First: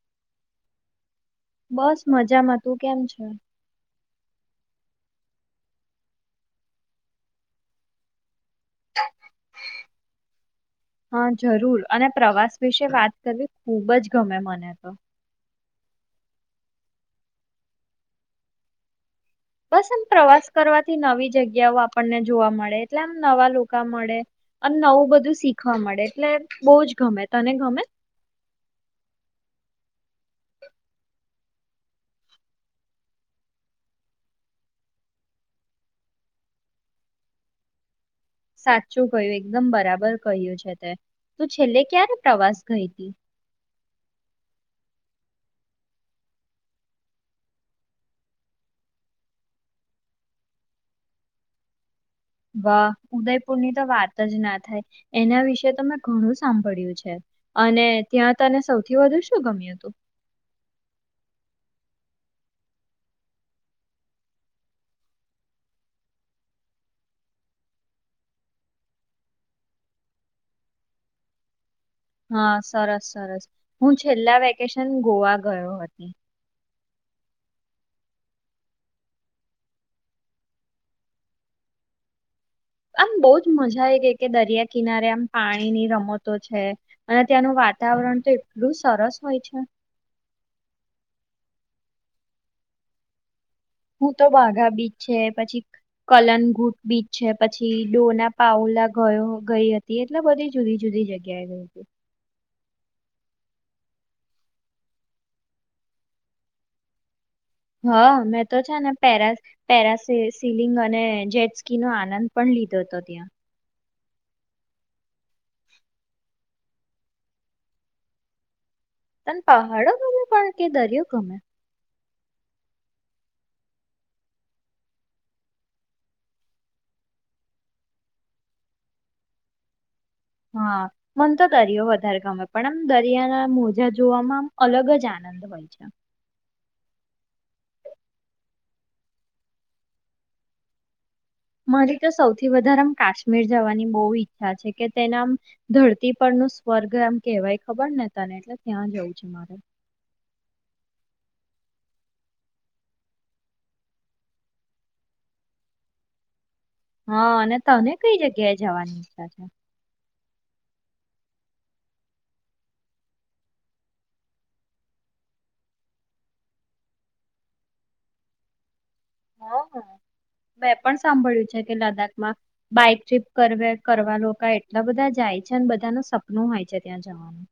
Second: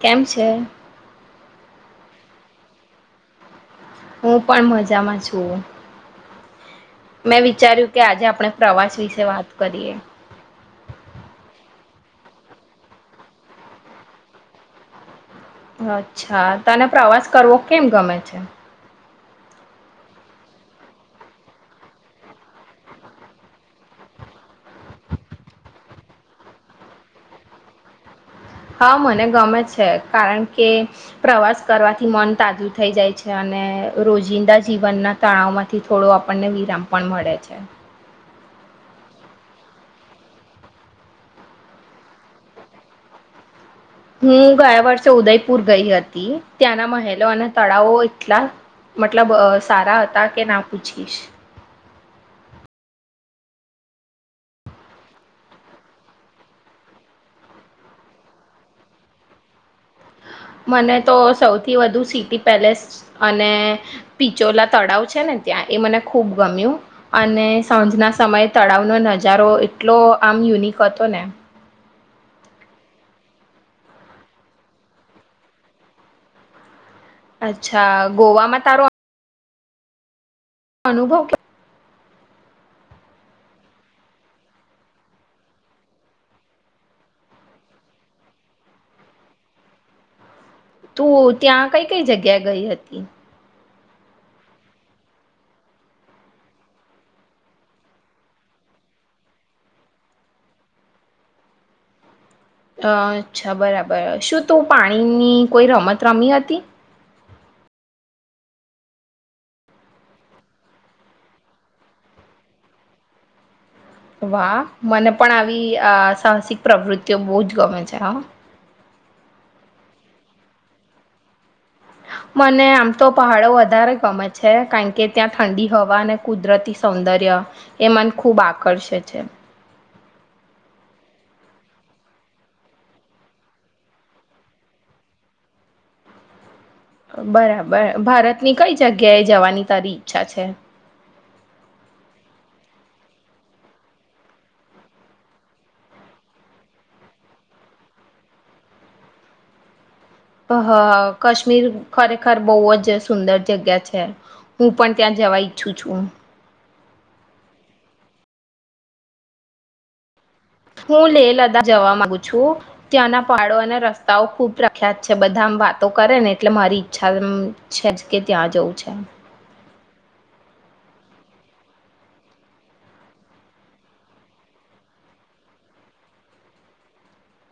કેમ છે. બસ મજામાં તું કેમ છે? હું પણ મજામાં છું મેં વિચાર્યું કે આજે આપણે પ્રવાસ વિશે વાત કરીએ હા જરૂર અને પ્રવાસ વિશે વાત કરવી ખૂબ જ ગમે મને તો. અચ્છા તને પ્રવાસ કરવો કેમ ગમે છે? બસ એમ પ્રવાસ કરવાથી નવી જગ્યાઓ આપણને જોવા મળે એટલે આમ નવા લોકો મળે, અને નવું બધું શીખવા મળે એટલે બહુ જ ગમે તને ગમે? હા મને ગમે છે કારણ કે, પ્રવાસ કરવાથી મન તાજું થઈ જાય છે અને રોજિંદા જીવનના તણાવ માંથી થોડો આપણને વિરામ પણ મળે છે. સાચું કયું એકદમ બરાબર કહ્યું છે તે, તું છેલ્લે ક્યારે પ્રવાસ ગઈ હતી? હું ગયા વર્ષે ઉદયપુર ગઈ હતી ત્યાંના મહેલો અને તળાવો એટલા મતલબ સારા હતા કે ના પૂછીશ. વાહ ઉદયપુરની તો વાત જ ના થાય, એના વિશે તો મેં ઘણું સાંભળ્યું છે, અને ત્યાં તને સૌથી વધુ શું ગમ્યું હતું? મને તો સૌથી વધુ સિટી પેલેસ અને, પિચોલા તળાવ છે ને ત્યાં એ મને ખૂબ ગમ્યું, અને સાંજના સમયે તળાવનો નજારો એટલો આમ યુનિક હતો ને. હા સરસ સરસ, હું છેલ્લા વેકેશન ગોવા ગયો હતો. અચ્છા ગોવામાં તારો અનુભવ આમ બહજ મજા આવી ગઈ કે દરિયા કિનારે આમ પાણીની રમતો છે, અને ત્યાંનું વાતાવરણ તો એટલું સરસ હોય છે. તું ત્યાં કઈ કઈ જગ્યા ગઈ હતી? હું તો વાઘા બીચ છે પછી કલનઘુટ બીચ છે પછી ડોના પઉલા ગયો ગઈ હતી એટલા બધી જુદી જુદી જગ્યાએ ગઈ હતી. અ અચ્છા બરાબર શું તું પાણીની કોઈ રમત રમી હતી? હા મેં તો છે ને પે પેરા સિલિંગ અને જેટસ્કી નનો આનંદ પણ લીધો હતો ત્યાં. વાહ મને પણ આવી આ સાહસિક પ્રવૃતિઓ બહુ જ ગમે છે હા. ત પહાડો ગમે પણ કે દરિયો ગમે? મને આમ તો પહાડો વધારે ગમે છે કારણ કે ત્યાં ઠંડી હવા અને કુદરતી સૌંદર્ય, એ મન ખૂબ આકર્ષે છે. હા મને તો દરિયો વધારે ગમે પણ આમ દરિયાના મોજા જોવામાં આમ અલગ જ આનંદ હોય છે. બરાબર ભારતની કઈ જગ્યાએ જવાની તારી ઈચ્છા છે? મારી તો સૌથી વધારે આમ કાશ્મીર જવાની બહુ ઈચ્છા છે કે તેનામ, ધરતી પર ન સ્વર્ગ આમ કહેવાય ખબર ને તને એટલે ત્યાં જવું છે મારે. કાશ્મીર ખરેખર બહુ જ સુંદર જગ્યા છે, હું પણ ત્યાં જવા ઈચ્છું છું. હા અને તને કઈ જગ્યાએ જવાની ઈચ્છા છે? હું લેહ લદા જવા માંગુ છું, ત્યાંના પડો અને રસ્તાઓ ખુબ પ્રખ્યાત છે બધા આમ વાતો કરે ને એટલે મારી ઈચ્છા છે જ કે ત્યાં જવું છે. હ હ, મેં પણ સાંભળ્યું છે કે લદ્દાખમાં બાઈક ટ્રીપ કરવા લોકો એટલા બધા જાય છે અને બધા ન સપનું હોય છે ત્યાં જવાનું.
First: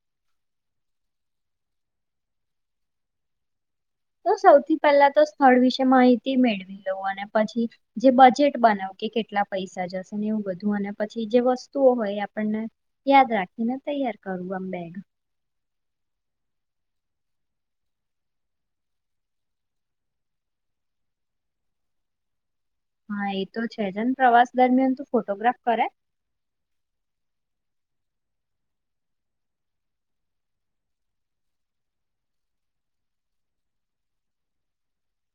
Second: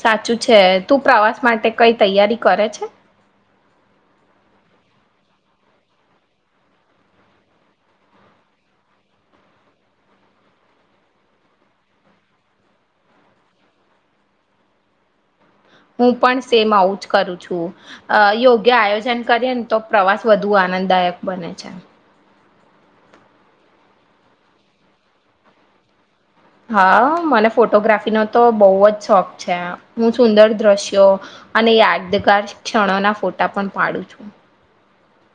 સાચું છે તું પ્રવાસ માટે કઈ તૈયારી કરે છે? તો સૌથી પહેલા તો સ્થળ વિશે માહિતી મેળવી લઉવ અને પછી, જે બજેટ બનાવ કે કેટલા પૈસા જશે ને એવું બધું અને પછી જે વસ્તુઓ હોય એ આપણને યાદ રાખીને તૈયાર કરું આમ બેગ. હું પણ સેમ આવું જ કરું છું, યોગ્ય આયોજન કરીએ ને તો પ્રવાસ વધુ આનંદદાયક બને છે. હા એ તો છે જ ને પ્રવાસ દરમિયાન તું ફોટોગ્રાફ કરે? હા મને ફોટોગ્રાફીનો તો બહુ જ શોખ છે હું સુંદર દ્રશ્યો, અને યાદગાર ક્ષણોના ફોટા પણ પાડું છું.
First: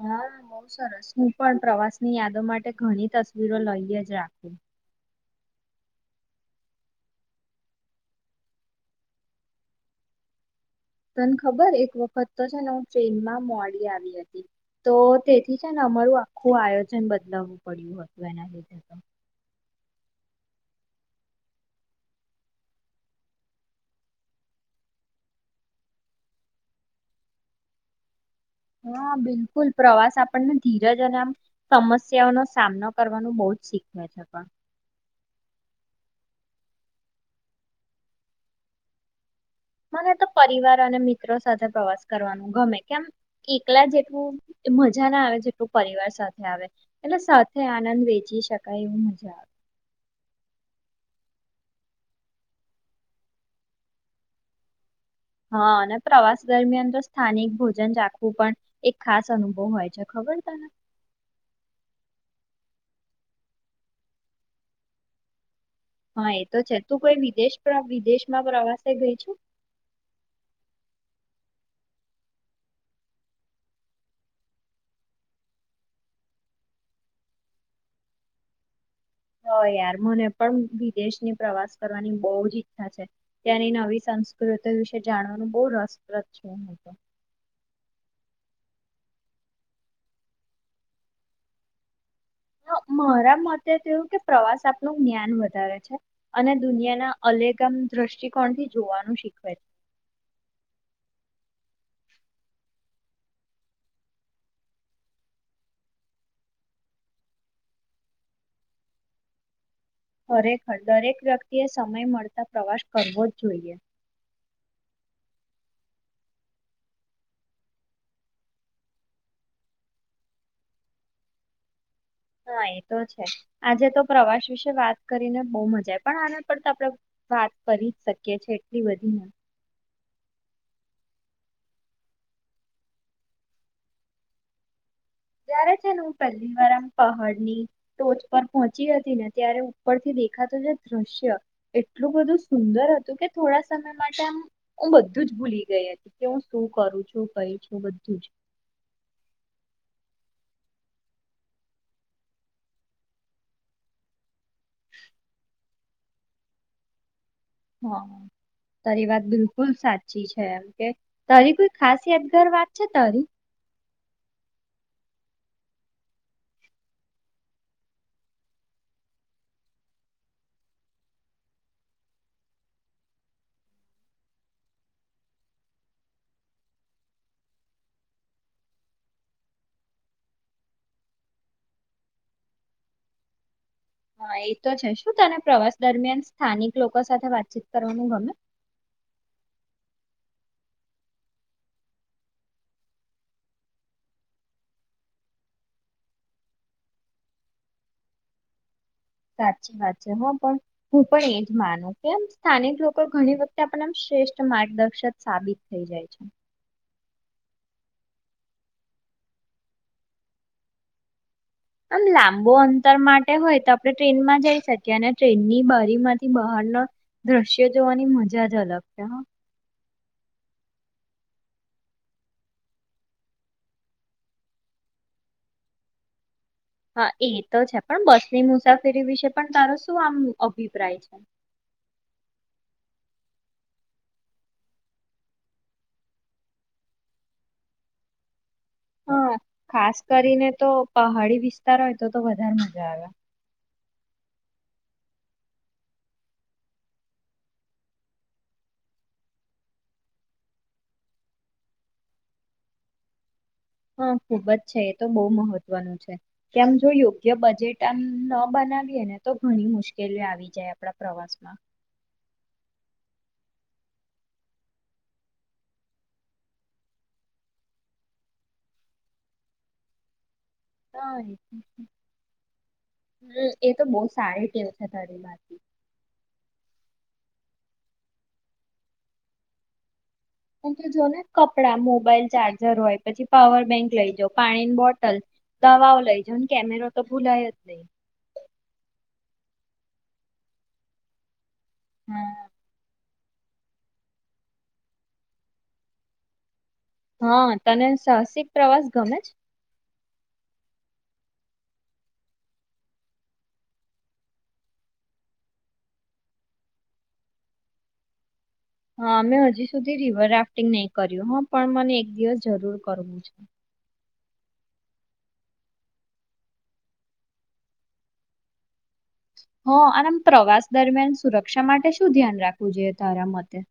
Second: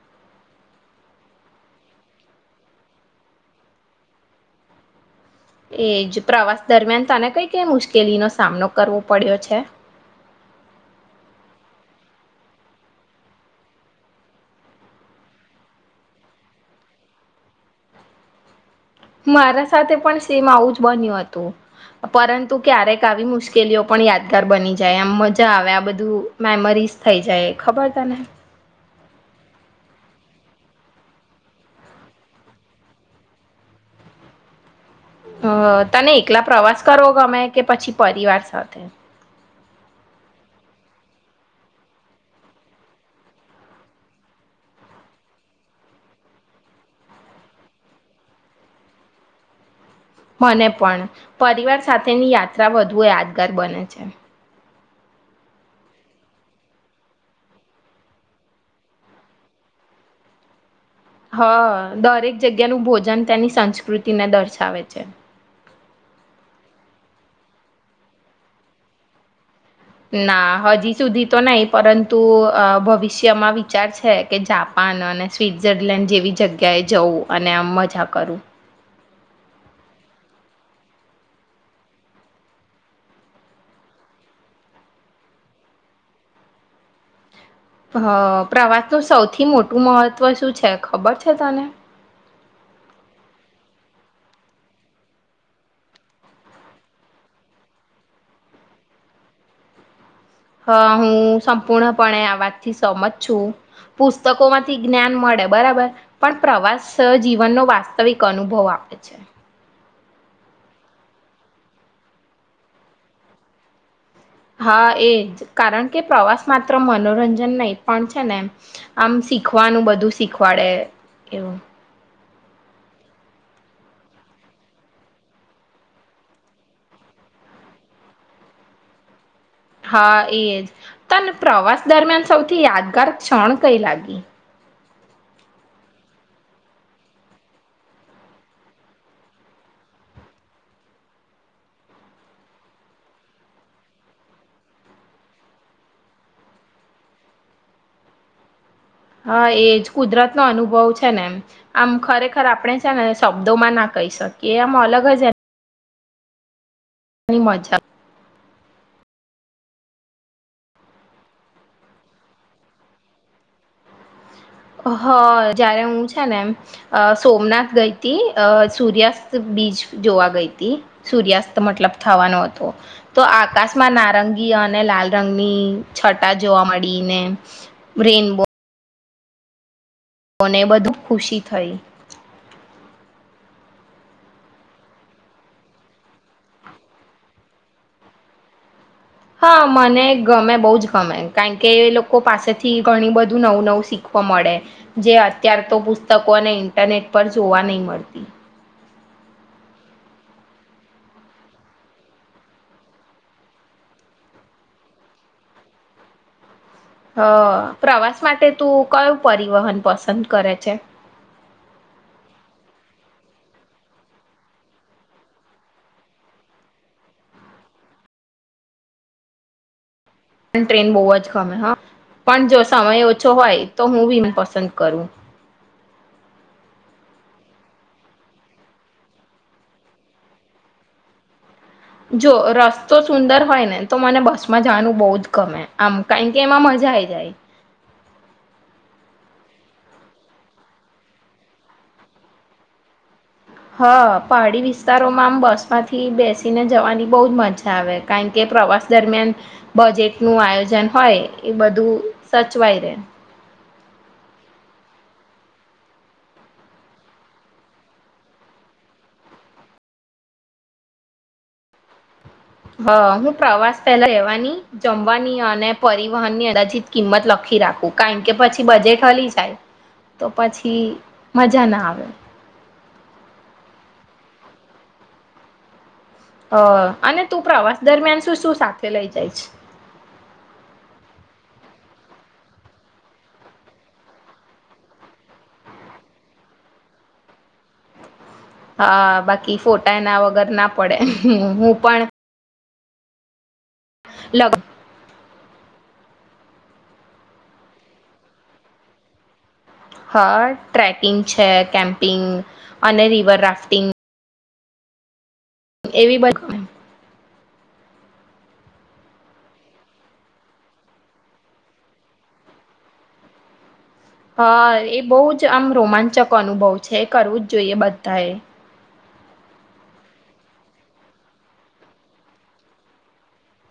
હા બહ સરસ હું પણ પ્રવાસની યાદો માટે ઘણી તસવીરો લઈએ જ રાખું. એજ પ્રવાસ દરમિયાન તને કઈ કઈ મુશ્કેલીનો સામનો કરવો પડ્યો છે? તને ખબર એક વખત તો છે ને હું ટ્રેનમાં મોડી આવી હતી, તો તેથી છે ને અમારું આખું આયોજન બદલાવવું પડ્યું હતું એના લીધે. મારા સાથે પણ સેમ આવું જ બન્યું હતું, પરંતુ ક્યારેક આવી મુશ્કેલીઓ પણ યાદગાર બની જાય આમ મજા આવે આ બધું મેમરીઝ થઈ જાય ખબર તને. હા બિલકુલ પ્રવાસ આપણને ધીરજ અને આમ સમસ્યાઓનો સામનો કરવાનું બહ જ શીખવે છે પણ. હ તને એકલા પ્રવાસ કરવો ગમે કે પછી પરિવાર સાથે? મને તો પરિવાર અને મિત્રો સાથે પ્રવાસ કરવાનું ગમે કેમ એકલા જેટલું મજા ના આવે જેટલું પરિવાર સાથે આવે, એટલે સાથે આનંદ વેચી શકાય એવું મજા આવે. મને પણ, પરિવાર સાથેની યાત્રા વધુ યાદગાર બને છે. હા અને પ્રવાસ દરમિયાન તો સ્થાનિક ભોજન રાખવું પણ એક ખાસ અનુભવ હોય છે ખબર તને. હ દરેક જગ્યાનું ભોજન તેની સંસ્કૃતિને દર્શાવે છે. હા એ તો છે તું કોઈ વિદેશ વિદેશમાં પ્રવાસે ગઈ છું? ના હજી સુધી તો નહી પરંતુ ભવિષ્યમાં વિચાર છે કે જાપાન અને સ્વટ્ઝરલેન્ડ જેવી જગ્યાએ જવું અને આમ મજા કરું. હ યાર મને પણ વિદેશની પ્રવાસ કરવાની બહુ જ ઈચ્છા છે, ત્યાંની નવી સંસ્કૃતિ વિશે જાણવાનું બહ રસપ્રદ છ હું તો. હ પ્રવાસનું સૌથી મોટું મહત્ત્વ શું છે ખબર છે તને? મારા મતે તેવું કે પ્રવાસ આપનું જ્ઞાન વધારે છે, અને દુનિયાના અલેગમ દ્રષ્ટિકોણથી જોવાનું શીખવે છે. હા હું સંપૂર્ણપણે આ વાતથી સમજ છું, પુસ્તકો માંથી જ્ઞાન મળે બરાબર, પણ પ્રવાસ જીવનનો વાસ્તવિક અનુભવ આપે છે. ખરેખર દરેક વ્યક્તિએ સમય મળતા પ્રવાસ કરવો જ જોઈએ. હા એજ કારણ કે પ્રવાસ માત્ર મનોરંજન નહી પણ છે ને, આમ શીખવાનું બધું શીખવાડે એવું. હા એ તો છે, આજે તો પ્રવાસ વિશે વાત કરીને બહુ મજા પણ આને પર તો આપડણે વાત કરી જ શકીએએ એટલી બધીને. હા એજ તમને પ્રવાસ દરમિયાન સૌથી યાદગાર ક્ષણ કઈ લાગી? જ્યારે છે ને હું પહેલી વાર આમ પહાડની ટોચ પર પહોંચી હતી ને ત્યારે ઉપરથી દેખાતું એ દ્રશ્ય એટલું બધું સુંદર હતું કે થોડા સમય માટે આમ હું બધું જ ભૂલી ગઈ હતી કે હું શું કરું છું કઈ છું બધું જ. હા એજ કુદરત નો અનુભવ છે ને એમ આમ ખરેખર આપણે છે ને શબ્દો માં ના કહી શક કે આમ અલગ જ એ ઘની મજા. હા તારી વાત બિલકુલ સાચી છે એમ કે તારી કોઈ ખાસ યાદગાર વાત છે તારી. હ જયારે હું છે ને અ સોમનાથ ગઈ હતી અ સૂર્યાસ્ત બીચ જોવા ગઈ તી સૂર્યાસ્ત મતલબ થવાનો હતો તો આકાશમાં નારંગી અને લાલ રંગની છટા જોવા મળીને રેનબો મને બધું ખુશી થઈ. હા એ તો છે શું તને પ્રવાસ દરમિયાન સ્થાનિક લોકો સાથે વાતચીત કરવાનું ગમે? હા મને ગમે બહુ જ ગમે કારણ કે એ લોકો પાસેથી ઘણી બધું નવું નવું શીખવા મળે જે અત્યાર તો પુસ્તકો ને ઇન્ટરનેટ પર જોવા નઈ મળતી. સાચી વાત છે હ પણ હું પણ એજ માનું કેમ સ્થાનિક લોકો ઘણી વખતે આપડે એમ શ્રેષ્ઠ માર્ગદર્શક સાબિત થઈ જાય છે. હ પ્રવાસ માટે તું કયું પરિવહન પસંદ કરે છે? આમ લાંબો અંતર માટે હોય તો આપડે ટ્રેનમાં જઈ શકીએ અને ટ્રેનની બારીમાંથી બહારના દ્રશ્યો જોવાની મજા જ અલગ છે હા. પણ ટ્રેન બહુ જ ગમે હા પણ જો સમય ઓછો હોય તો હું ની મેં પસંદ કરું. હા એ તો છે પણ બસની મુસાફરી વિશે પણ તારો શું આમ અભિપ્રાય છે જો રસ્તો સુંદર હોય ને તો મને બસમાં જવાનું બહુ જ ગમે આમ કારણ કે એમાં મજા આઈ જાય હા ખાસ કરીને તો પહાડી વિસ્તાર હોય તો તો વધારે મજા આવે. હા પહાડી વિસ્તારોમાં આમ બસમાંથી બેસીને જવાની બઉ જ મજા આવે કારણ કે પ્રવાસ દરમિયાન બજેટ નું આયોજન હોય એ બધું સચવાય રહેે. હા ખુબ જ છે એ તો બહુ મહત્વનું છે કેમ યોગ્ય બજેટ આમ ન બનાવીએ ને તો ઘણી મુશ્કેલીઓ આવી જાય આપડા પ્રવાસમાં. અ હું પ્રવાસ પહેલા રહેવાની જમવાની અને પરિવહન ની અંદાજિત કિંમત લખી રાખું કારણ કે પછી બજેટ હાલી જાય તો પછી હા એ મજા ના આવે. હમ એ તો બહુ સારી ટેવ છે તારીમાંથી હ અને તું પ્રવાસ દરમિયાન શું શું સાથે લઇ જાય છે? પણ તો જો ને કપડા મોબાઈલ ચાર્જર હોય પછી પાવર બેંક લઈ જા પાણીની બોટલ દવાઓ લઈ જા કેમેરો તો ભૂલાય જ નઈ. હા બાકી ફોટા એ ના વગર ના પડે હું. પણ હા લગ હા તને સાહસિક પ્રવાસ ગમે છે? હા ટ્રેકિંગ છે કેમ્પિંગ અને રિવર રાફ્ટિંગ એવી બક હોય હા મેમ હજી સુધી રિવર રાફ્ટિંગ નહી કર્યું હ પણ મને એક દિવસ જરૂર કરવું છે. હા એ બહુ જ આમ રોમાંચક અનુભવ છે એ કરવું જ જોઈએ બધા એ. હ અને પ્રવાસ દરમિયાન સુરક્ષા માટે શું ધ્યાન રાખવું જોઈએ તારા મતે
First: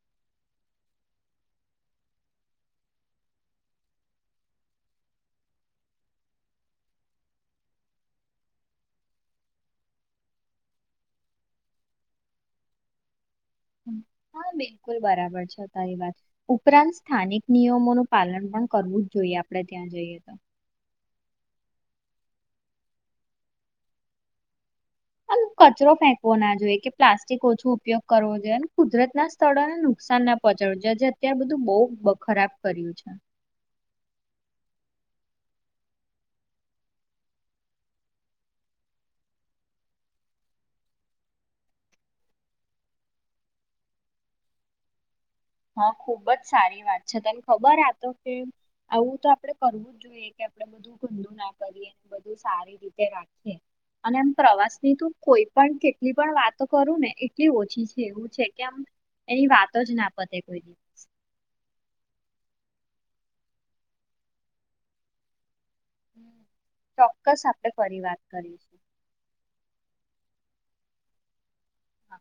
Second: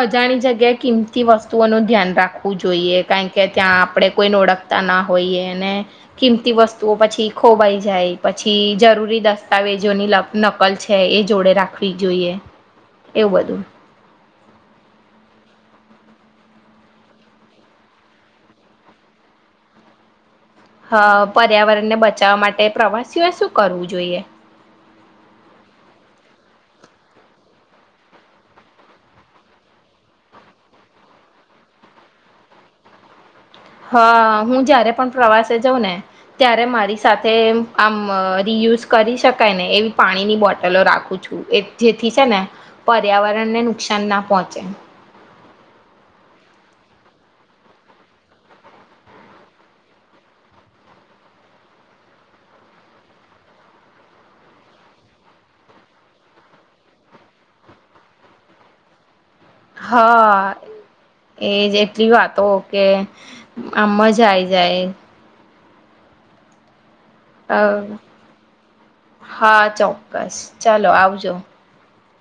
અજાણી જગ્યાએ કિંમતી વસ્તુઓ નું ધ્યાન રાખવું જોઈએ કારણ કે ત્યાં આપડે કોઈને ઓળખતા ના હોઈએ અને કિંમતી વસ્તુઓ પછી ખોવાઈ જાય પછી જરૂરી દસ્તાવેજોની નકલ છે એ જોડે રાખવી જોઈએ એ બધ હમ. હા બિલકુલ બરાબર છે તારી વાત ઉપરાંત સ્થાનિક નિયમોનું પાલન પણ કરવું જ જોઈએ આપડે ત્યાં જઈએ તો. અ પર્યાવરણ ને બચાવવા માટે પ્રવાસીઓ શું કરવું જોઈએ? અને કચરો ફેંકવો ના જોઈએ કે પ્લાસ્ટિક ઓછો ઉપયોગ કરવો જોઈએ અને કુદરત ના સ્થળોને નુકસાન ના પહોંચાવું જોઈએ જે જે અત્યારે બધું બહુ ખરાબ કર્યું છે. હા હું જ્યારે પણ પ્રવાસે જાઉં ને ત્યારે મારી સાથે આમ રિયુઝ કરી શકાય ને એવી પાણીની બોટલો રાખું છું જેથી છે ને પર્યાવરણને નુકસાન ના પહોંચે. હા ખુબ જ સારી વાત છે તને ખબર આ તો કે આવું તો આપડે કરવું જ જોઈએ કે આપડે બધું ગંદુ ના કરીએ બધું સારી રીતે રાખીએ અને એમ પ્રવાસ ની તો કોઈ પણ કેટલી પણ વાતો કરું ને એટલી ઓછી છે એવું છે કે આમ એની વાતો જ ના પતેે. એ જેટલી વાતો કે આમ મજા આઈ જાય. હમ [inaudible] ચોક્કસ અ આપણે ફરી વાત કરીશું હા ચોક્કસ ચાલો આવજો હા.